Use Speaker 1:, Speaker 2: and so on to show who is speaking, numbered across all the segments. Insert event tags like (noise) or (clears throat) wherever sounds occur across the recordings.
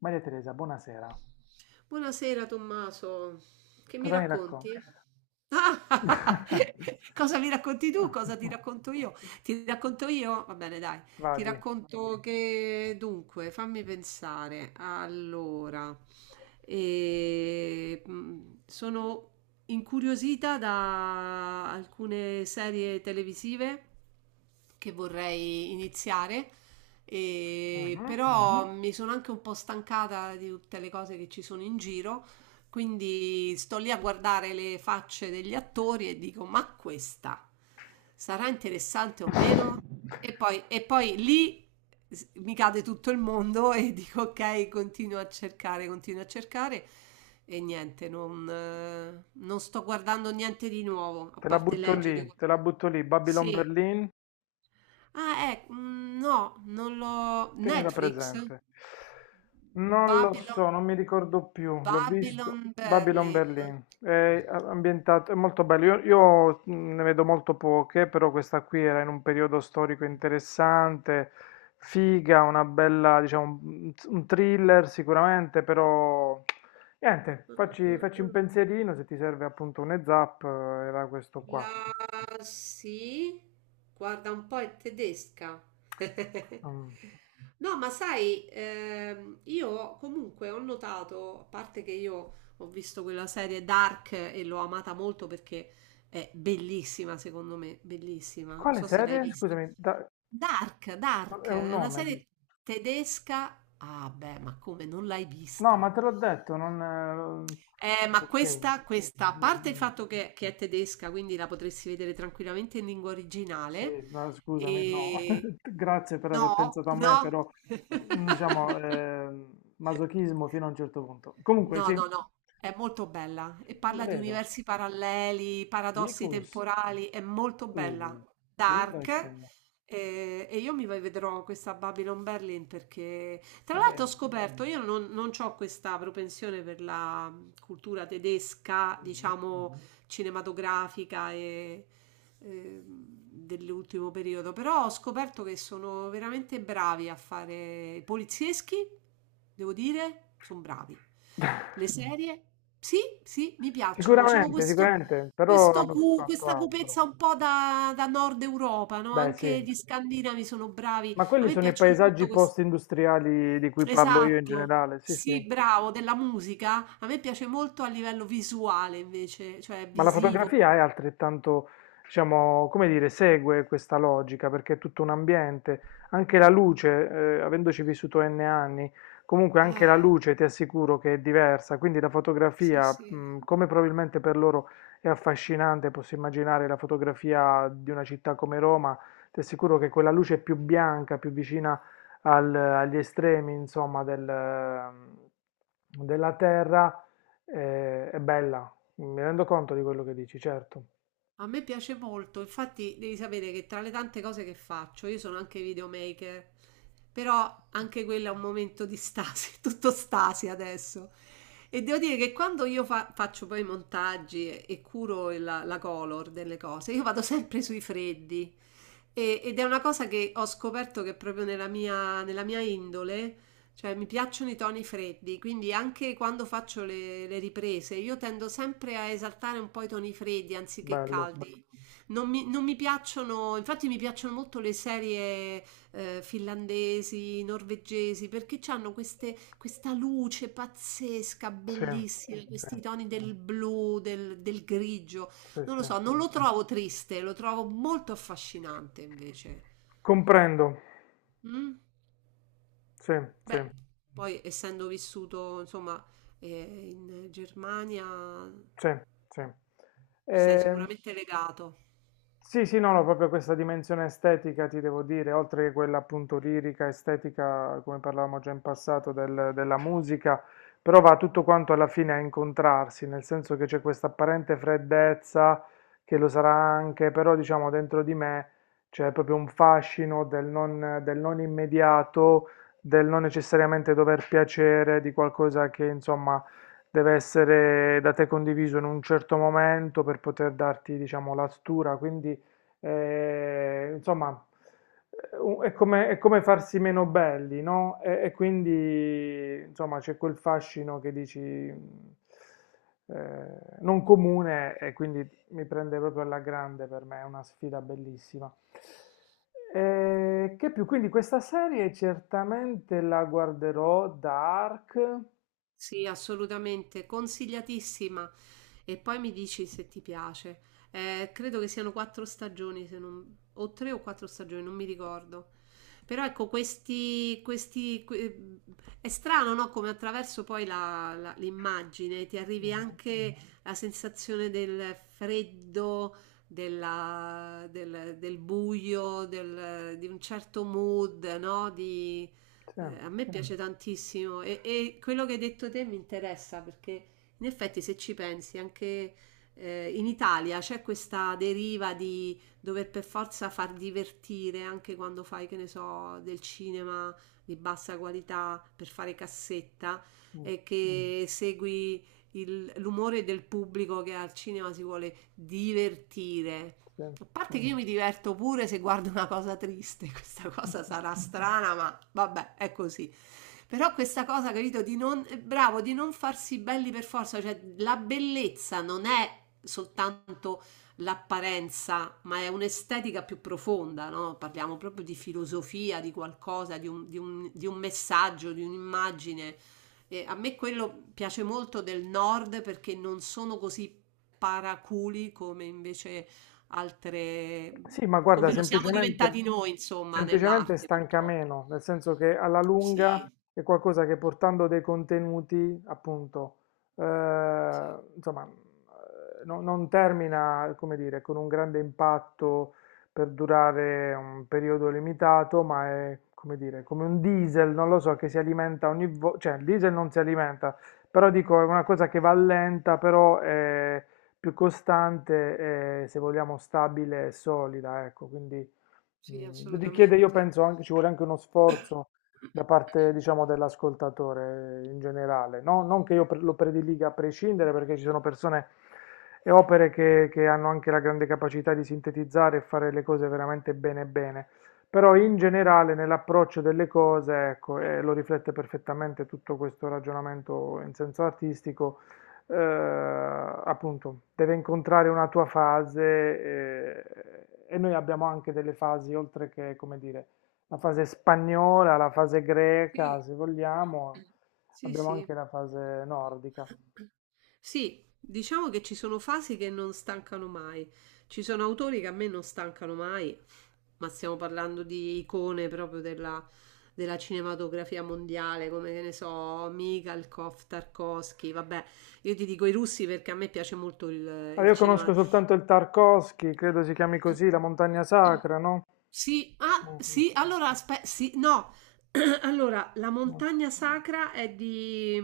Speaker 1: Maria Teresa, buonasera.
Speaker 2: Buonasera Tommaso, che mi
Speaker 1: Cosa mi
Speaker 2: racconti?
Speaker 1: racconti?
Speaker 2: Ah,
Speaker 1: (laughs)
Speaker 2: (laughs) cosa mi racconti tu? Cosa ti racconto io? Ti racconto io? Va bene, dai. Ti
Speaker 1: Vadi.
Speaker 2: racconto che dunque, fammi pensare. Allora, sono incuriosita da alcune serie televisive che vorrei iniziare e
Speaker 1: Mhm.
Speaker 2: però mi sono anche un po' stancata di tutte le cose che ci sono in giro, quindi sto lì a guardare le facce degli attori e dico: ma questa sarà interessante o meno? E poi lì mi cade tutto il mondo e (laughs) dico: ok, continuo a cercare, continuo a cercare. E niente, non sto guardando niente di nuovo, a
Speaker 1: Te la
Speaker 2: parte
Speaker 1: butto lì,
Speaker 2: leggere
Speaker 1: te la
Speaker 2: qualcosa.
Speaker 1: butto lì. Babylon
Speaker 2: Sì.
Speaker 1: Berlin.
Speaker 2: Ah, no, non l'ho.
Speaker 1: Tenila
Speaker 2: Netflix?
Speaker 1: presente. Non lo
Speaker 2: Babylon
Speaker 1: so, non mi ricordo più, l'ho visto.
Speaker 2: Babylon
Speaker 1: Babylon
Speaker 2: Berlin.
Speaker 1: Berlin, è ambientato, è molto bello. Ne vedo molto poche, però questa qui era in un periodo storico interessante, figa, una bella, diciamo, un thriller sicuramente, però niente, facci un
Speaker 2: Mh-mh-mh-mh.
Speaker 1: pensierino se ti serve appunto un heads up, era questo qua.
Speaker 2: La sì, guarda un po' è tedesca. (laughs)
Speaker 1: Mm.
Speaker 2: No, ma sai, io comunque ho notato, a parte che io ho visto quella serie Dark e l'ho amata molto perché è bellissima, secondo me, bellissima. Non
Speaker 1: Quale
Speaker 2: so se l'hai
Speaker 1: serie?
Speaker 2: vista.
Speaker 1: Scusami, da- è
Speaker 2: Dark,
Speaker 1: un
Speaker 2: è una
Speaker 1: nome. Dici?
Speaker 2: serie tedesca. Ah, beh, ma come non l'hai
Speaker 1: No, ma
Speaker 2: vista?
Speaker 1: te l'ho detto, non...
Speaker 2: Ma
Speaker 1: Ok.
Speaker 2: questa, a
Speaker 1: Mm,
Speaker 2: parte il
Speaker 1: mm.
Speaker 2: fatto che è tedesca, quindi la potresti vedere tranquillamente in lingua originale.
Speaker 1: Sì, no, scusami, no.
Speaker 2: E...
Speaker 1: (laughs) Grazie per aver
Speaker 2: No,
Speaker 1: pensato a me,
Speaker 2: no.
Speaker 1: però
Speaker 2: (laughs)
Speaker 1: diciamo, masochismo fino a un certo punto. Comunque,
Speaker 2: No,
Speaker 1: sì,
Speaker 2: no, no, è molto bella e
Speaker 1: lo
Speaker 2: parla di
Speaker 1: vedo.
Speaker 2: universi paralleli, paradossi
Speaker 1: Ficus,
Speaker 2: temporali, è molto bella,
Speaker 1: uh,
Speaker 2: dark.
Speaker 1: Wunderschön,
Speaker 2: Eh, e io mi vedrò questa Babylon Berlin perché, tra
Speaker 1: va
Speaker 2: l'altro, ho
Speaker 1: bene.
Speaker 2: scoperto, io non ho questa propensione per la cultura tedesca,
Speaker 1: Mhm.
Speaker 2: diciamo, cinematografica e dell'ultimo periodo, però ho scoperto che sono veramente bravi a fare i polizieschi, devo dire, sono bravi. Le serie, sì, sì, mi piacciono, sono
Speaker 1: Sicuramente,
Speaker 2: questo,
Speaker 1: sicuramente, però hanno fatto
Speaker 2: questa
Speaker 1: altro.
Speaker 2: cupezza un po' da, da Nord Europa, no?
Speaker 1: Beh,
Speaker 2: Anche
Speaker 1: sì,
Speaker 2: gli scandinavi sono bravi,
Speaker 1: ma
Speaker 2: a
Speaker 1: quelli
Speaker 2: me
Speaker 1: sono i
Speaker 2: piacciono molto
Speaker 1: paesaggi
Speaker 2: questo.
Speaker 1: post-industriali di cui parlo io in
Speaker 2: Esatto.
Speaker 1: generale, sì, sì.
Speaker 2: Sì, bravo, della musica. A me piace molto a livello visuale invece, cioè
Speaker 1: Ma la
Speaker 2: visivo.
Speaker 1: fotografia è altrettanto, diciamo, come dire, segue questa logica perché è tutto un ambiente, anche la luce, avendoci vissuto N anni, comunque anche la
Speaker 2: Eh,
Speaker 1: luce ti assicuro che è diversa, quindi la
Speaker 2: sì,
Speaker 1: fotografia,
Speaker 2: sì.
Speaker 1: come probabilmente per loro è affascinante, posso immaginare la fotografia di una città come Roma, ti assicuro che quella luce più bianca, più vicina al- agli estremi, insomma, della terra, è bella. Mi rendo conto di quello che dici, certo.
Speaker 2: A me piace molto, infatti devi sapere che tra le tante cose che faccio, io sono anche videomaker, però anche quello è un momento di stasi, (laughs) tutto stasi adesso. E devo dire che quando faccio poi i montaggi e curo la color delle cose, io vado sempre sui freddi. Ed è una cosa che ho scoperto che è proprio nella nella mia indole, cioè mi piacciono i toni freddi, quindi anche quando faccio le riprese io tendo sempre a esaltare un po' i toni freddi anziché
Speaker 1: Bello.
Speaker 2: caldi. Non mi piacciono, infatti mi piacciono molto le serie finlandesi, norvegesi, perché hanno queste, questa luce pazzesca,
Speaker 1: Sì,
Speaker 2: bellissima,
Speaker 1: sì,
Speaker 2: questi toni del blu, del grigio.
Speaker 1: sì,
Speaker 2: Non lo
Speaker 1: sì.
Speaker 2: so, non lo trovo triste, lo trovo molto affascinante invece.
Speaker 1: Comprendo.
Speaker 2: Mm?
Speaker 1: Sì, sì,
Speaker 2: Beh, poi essendo vissuto, insomma, in Germania,
Speaker 1: sì, sì.
Speaker 2: sei
Speaker 1: Ehm,
Speaker 2: sicuramente legato.
Speaker 1: Sì, sì, no, no, proprio questa dimensione estetica, ti devo dire, oltre che quella appunto lirica, estetica, come parlavamo già in passato, del- della musica, però va tutto quanto alla fine a incontrarsi, nel senso che c'è questa apparente freddezza, che lo sarà anche, però diciamo dentro di me c'è proprio un fascino del non immediato, del non necessariamente dover piacere, di qualcosa che insomma deve essere da te condiviso in un certo momento per poter darti, diciamo, la stura, quindi eh, insomma u- è come farsi meno belli, no? E quindi insomma c'è quel fascino che dici non comune e quindi mi prende proprio alla grande per me, è una sfida bellissima. Che più? Quindi questa serie certamente la guarderò, Dark.
Speaker 2: Sì, assolutamente, consigliatissima. E poi mi dici se ti piace. Credo che siano quattro stagioni, se non- o tre o quattro stagioni, non mi ricordo. Però ecco, è strano, no? Come attraverso poi l'immagine ti arrivi
Speaker 1: Mhm.
Speaker 2: anche la sensazione del freddo, del, del buio, di un certo mood, no?
Speaker 1: Sì.
Speaker 2: A me piace tantissimo e quello che hai detto te mi interessa perché in effetti se ci pensi anche in Italia c'è questa deriva di dover per forza far divertire anche quando fai, che ne so, del cinema di bassa qualità per fare cassetta
Speaker 1: Mm.
Speaker 2: e che segui l'umore del pubblico che al cinema si vuole divertire.
Speaker 1: Sì.
Speaker 2: A parte che io mi diverto pure se guardo una cosa triste, (laughs) questa cosa sarà strana, ma vabbè, è così. Però questa cosa, capito, di non, bravo, di non farsi belli per forza, cioè la bellezza non è soltanto l'apparenza, ma è un'estetica più profonda, no? Parliamo proprio di filosofia, di qualcosa, di di di un messaggio, di un'immagine. E a me quello piace molto del nord perché non sono così paraculi come invece altre
Speaker 1: Sì, ma guarda,
Speaker 2: come lo siamo (laughs)
Speaker 1: semplicemente,
Speaker 2: diventati noi, insomma,
Speaker 1: semplicemente
Speaker 2: nell'arte,
Speaker 1: stanca
Speaker 2: purtroppo.
Speaker 1: meno, nel senso che alla lunga
Speaker 2: Sì,
Speaker 1: è qualcosa che portando dei contenuti, appunto, eh, no- non termina, come dire, con un grande impatto per durare un periodo limitato, ma è, come dire, come un diesel, non lo so, che si alimenta ogni volta, cioè il diesel non si alimenta, però dico, è una cosa che va lenta, più costante e se vogliamo stabile e solida, ecco, quindi
Speaker 2: sì,
Speaker 1: richiede, io
Speaker 2: assolutamente.
Speaker 1: penso, anche, ci vuole anche uno sforzo da parte, diciamo, dell'ascoltatore in generale, no? Non che io pre- lo prediliga a prescindere, perché ci sono persone e opere che hanno anche la grande capacità di sintetizzare e fare le cose veramente bene bene. Però in generale nell'approccio delle cose, ecco, e lo riflette perfettamente tutto questo ragionamento in senso artistico, appunto, deve incontrare una tua fase e noi abbiamo anche delle fasi, oltre che, come dire, la fase spagnola, la fase greca,
Speaker 2: Sì.
Speaker 1: se vogliamo,
Speaker 2: Sì,
Speaker 1: abbiamo
Speaker 2: sì.
Speaker 1: anche la fase nordica.
Speaker 2: Sì, diciamo che ci sono fasi che non stancano mai. Ci sono autori che a me non stancano mai, ma stiamo parlando di icone proprio della cinematografia mondiale, come che ne so, Mikhalkov, Tarkovsky, vabbè, io ti dico i russi perché a me piace molto il
Speaker 1: Allora, io
Speaker 2: cinema
Speaker 1: conosco soltanto il Tarkovsky, credo si chiami così, la montagna sacra, no?
Speaker 2: sì, ah,
Speaker 1: Mhm,
Speaker 2: sì, allora aspe sì, no. (clears throat) Allora, la
Speaker 1: no,
Speaker 2: montagna sacra è di...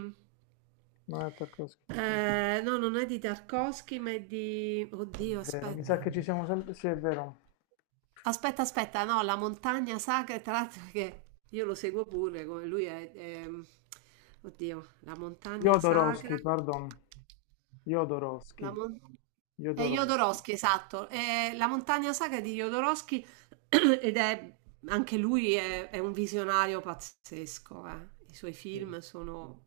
Speaker 1: non è Tarkovsky.
Speaker 2: no, non è di Tarkovsky, ma è di...
Speaker 1: È
Speaker 2: Oddio,
Speaker 1: vero, mi sa
Speaker 2: aspetta.
Speaker 1: che ci siamo sempre... Sì, è vero.
Speaker 2: Aspetta, no, la montagna sacra, tra l'altro che io lo seguo pure, come oddio, la montagna sacra.
Speaker 1: Jodorowsky, pardon.
Speaker 2: La
Speaker 1: Jodorowsky.
Speaker 2: mon- è
Speaker 1: Jodorowsky.
Speaker 2: Jodorowsky, esatto. È la montagna saga di Jodorowsky (clears throat) ed è anche è un visionario pazzesco. Eh. I suoi
Speaker 1: Sì.
Speaker 2: film sono.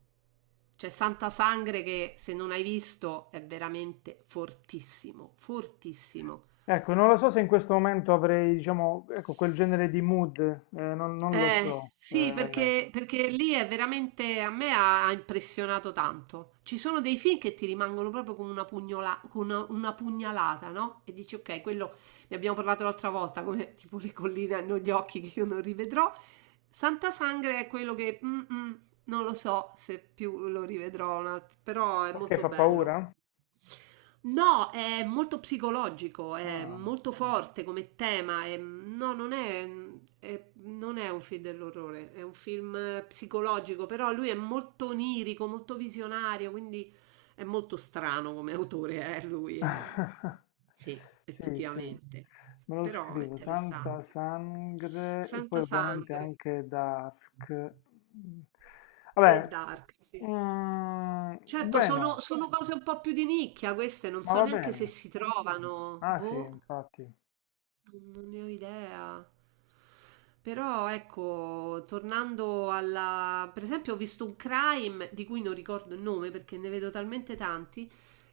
Speaker 2: C'è Santa Sangre che se non hai visto è veramente fortissimo, fortissimo.
Speaker 1: Ecco, non lo so se in questo momento avrei, diciamo, ecco, quel genere di mood, non lo so,
Speaker 2: Sì, perché lì è veramente, a me ha impressionato tanto. Ci sono dei film che ti rimangono proprio come con una pugnalata, no? E dici, ok, quello ne abbiamo parlato l'altra volta, come tipo le colline hanno gli occhi che io non rivedrò. Santa Sangre è quello che, non lo so se più lo rivedrò, però è
Speaker 1: perché
Speaker 2: molto
Speaker 1: fa
Speaker 2: bello.
Speaker 1: paura?
Speaker 2: No, è molto psicologico, è
Speaker 1: Ah.
Speaker 2: molto forte come tema. No, non è un film dell'orrore, è un film psicologico, però lui è molto onirico, molto visionario, quindi è molto strano come autore,
Speaker 1: (laughs)
Speaker 2: sì,
Speaker 1: Sì, sì,
Speaker 2: effettivamente.
Speaker 1: me lo
Speaker 2: Però è
Speaker 1: scrivo, Santa
Speaker 2: interessante.
Speaker 1: Sangre e poi
Speaker 2: Santa
Speaker 1: ovviamente
Speaker 2: Sangre
Speaker 1: anche Dark. Mm.
Speaker 2: e
Speaker 1: Vabbè,
Speaker 2: Dark, sì.
Speaker 1: mm,
Speaker 2: Certo, sono,
Speaker 1: bueno,
Speaker 2: sono cose un po' più di nicchia queste, non
Speaker 1: ma
Speaker 2: so
Speaker 1: va
Speaker 2: neanche se
Speaker 1: bene.
Speaker 2: si trovano.
Speaker 1: Ah sì,
Speaker 2: Boh.
Speaker 1: infatti.
Speaker 2: Non ne ho idea. Però ecco, tornando alla... per esempio ho visto un crime di cui non ricordo il nome perché ne vedo talmente tanti,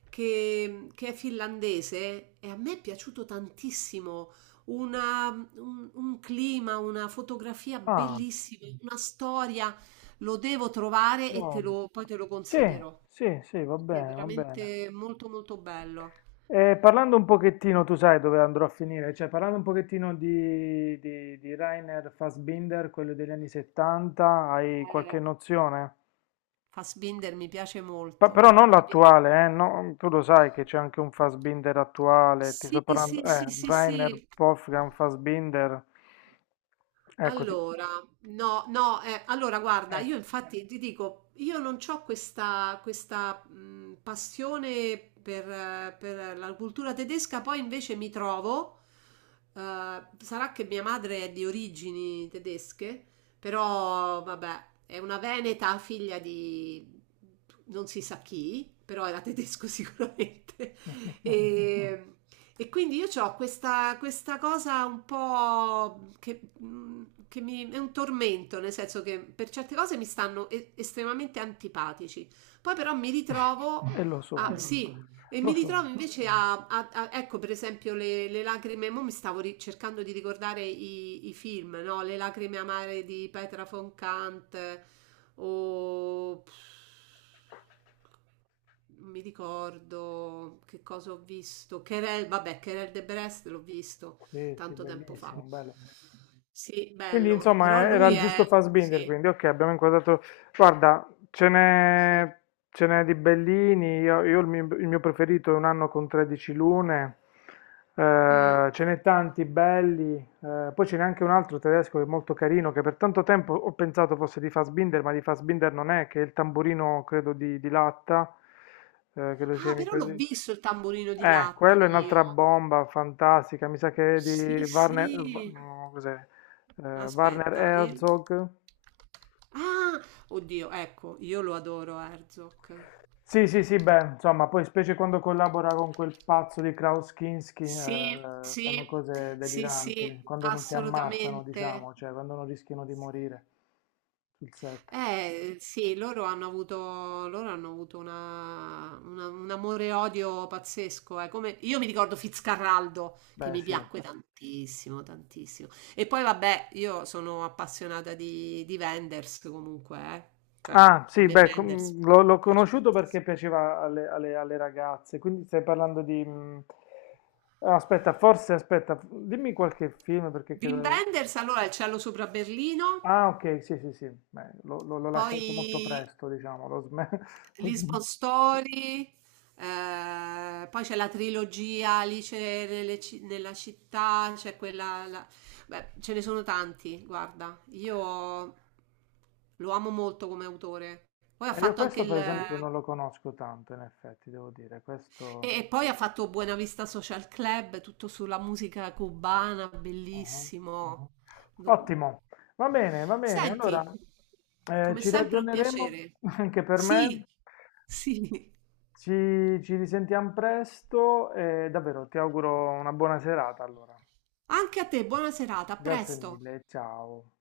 Speaker 2: che è finlandese e a me è piaciuto tantissimo. Una- un clima, una fotografia
Speaker 1: Ah,
Speaker 2: bellissima, una storia. Lo devo trovare e
Speaker 1: wow.
Speaker 2: poi te lo
Speaker 1: Sì,
Speaker 2: consiglierò.
Speaker 1: sì, sì, va
Speaker 2: Perché è
Speaker 1: bene, va bene.
Speaker 2: veramente molto molto bello.
Speaker 1: Parlando un pochettino, tu sai dove andrò a finire, cioè parlando un pochettino di Rainer Fassbinder, quello degli anni 70, hai qualche nozione?
Speaker 2: Fassbinder mi piace
Speaker 1: Pa- però
Speaker 2: molto.
Speaker 1: non l'attuale, no, tu lo sai che c'è anche un Fassbinder attuale, ti sto
Speaker 2: Sì, sì,
Speaker 1: parlando,
Speaker 2: sì, sì,
Speaker 1: Rainer
Speaker 2: sì.
Speaker 1: Wolfgang Fassbinder, ecco, ti-
Speaker 2: Allora, no, no, allora guarda, io
Speaker 1: ecco.
Speaker 2: infatti ti dico, io non ho passione per la cultura tedesca, poi invece mi trovo, eh, sarà che mia madre è di origini tedesche, però vabbè, è una veneta figlia di non si sa chi, però era tedesco (laughs) sicuramente.
Speaker 1: (laughs)
Speaker 2: E, e quindi io ho questa, questa cosa un po' che, mm, che mi, è un tormento, nel senso che per certe cose mi stanno estremamente antipatici. Poi però mi ritrovo
Speaker 1: E lo
Speaker 2: (laughs) a,
Speaker 1: sono,
Speaker 2: sì, e
Speaker 1: lo
Speaker 2: mi ritrovo
Speaker 1: sono.
Speaker 2: invece ecco per esempio le lacrime, mo mi stavo cercando di ricordare i film, no? Le lacrime amare di Petra von Kant, o pff, non mi ricordo che cosa ho visto. Querelle, vabbè, Querelle de Brest l'ho visto
Speaker 1: Sì, sì,
Speaker 2: tanto tempo fa.
Speaker 1: bellissimo, bello.
Speaker 2: Sì,
Speaker 1: Quindi
Speaker 2: bello, però
Speaker 1: insomma era
Speaker 2: lui
Speaker 1: il giusto
Speaker 2: è...
Speaker 1: Fassbinder,
Speaker 2: sì,
Speaker 1: quindi ok, abbiamo inquadrato. Guarda, ce
Speaker 2: sì.
Speaker 1: n'è ce n'è di bellini, io il mio preferito è Un anno con 13 lune,
Speaker 2: Mm.
Speaker 1: ce n'è tanti belli, poi ce n'è anche un altro tedesco che è molto carino, che per tanto tempo ho pensato fosse di Fassbinder, ma di Fassbinder non è, che è il tamburino credo di latta, credo si
Speaker 2: Ah,
Speaker 1: chiami
Speaker 2: però l'ho
Speaker 1: così.
Speaker 2: visto il tamburino di latta
Speaker 1: Quello è un'altra
Speaker 2: io.
Speaker 1: bomba fantastica, mi sa che è di
Speaker 2: Sì,
Speaker 1: Warner,
Speaker 2: sì.
Speaker 1: no, cos'è? Warner
Speaker 2: Aspetta, il...
Speaker 1: Herzog.
Speaker 2: ah, oddio, ecco, io lo adoro Herzog.
Speaker 1: Sì, sì, sì, beh, insomma, poi specie quando collabora con quel pazzo di Klaus Kinski,
Speaker 2: Sì,
Speaker 1: fanno
Speaker 2: sì,
Speaker 1: cose
Speaker 2: sì, sì,
Speaker 1: deliranti, quando non si ammazzano,
Speaker 2: assolutamente.
Speaker 1: diciamo, cioè quando non rischiano di morire sul set.
Speaker 2: Eh sì, loro hanno avuto un amore e odio pazzesco. Eh. Come- io mi ricordo Fitzcarraldo che
Speaker 1: Beh,
Speaker 2: mi
Speaker 1: sì.
Speaker 2: piacque tantissimo, tantissimo. E poi vabbè, io sono appassionata di Wenders comunque, eh. Cioè,
Speaker 1: Ah,
Speaker 2: a
Speaker 1: sì,
Speaker 2: me
Speaker 1: beh,
Speaker 2: Wenders
Speaker 1: com- l'ho
Speaker 2: piace
Speaker 1: conosciuto perché
Speaker 2: tantissimo.
Speaker 1: piaceva alle, alle- alle ragazze, quindi stai parlando di... mm, Aspetta, forse, aspetta, dimmi qualche film perché
Speaker 2: Wim
Speaker 1: credo...
Speaker 2: Wenders, allora Il cielo sopra Berlino,
Speaker 1: Ah, ok, sì, sì, sì, beh, l'ho lasciato molto
Speaker 2: poi
Speaker 1: presto, diciamo, l'ho sme- (laughs) l'ho sm-
Speaker 2: Lisbon Story, poi c'è la trilogia Alice nelle nella città, c'è quella... la- beh, ce ne sono tanti, guarda. Io lo amo molto come autore. Poi ha
Speaker 1: Io
Speaker 2: fatto anche
Speaker 1: questo,
Speaker 2: il...
Speaker 1: per esempio,
Speaker 2: E,
Speaker 1: non lo conosco tanto, in effetti, devo dire, questo...
Speaker 2: e poi ha fatto Buena Vista Social Club, tutto sulla musica cubana,
Speaker 1: ah.
Speaker 2: bellissimo. Do-
Speaker 1: Ottimo, va bene, allora
Speaker 2: senti, come
Speaker 1: ci
Speaker 2: sempre un
Speaker 1: ragioneremo
Speaker 2: piacere.
Speaker 1: (laughs) anche per
Speaker 2: Sì,
Speaker 1: me.
Speaker 2: sì.
Speaker 1: Ci risentiamo presto e davvero ti auguro una buona serata allora.
Speaker 2: Anche a te buona serata, a
Speaker 1: Grazie
Speaker 2: presto!
Speaker 1: mille, ciao.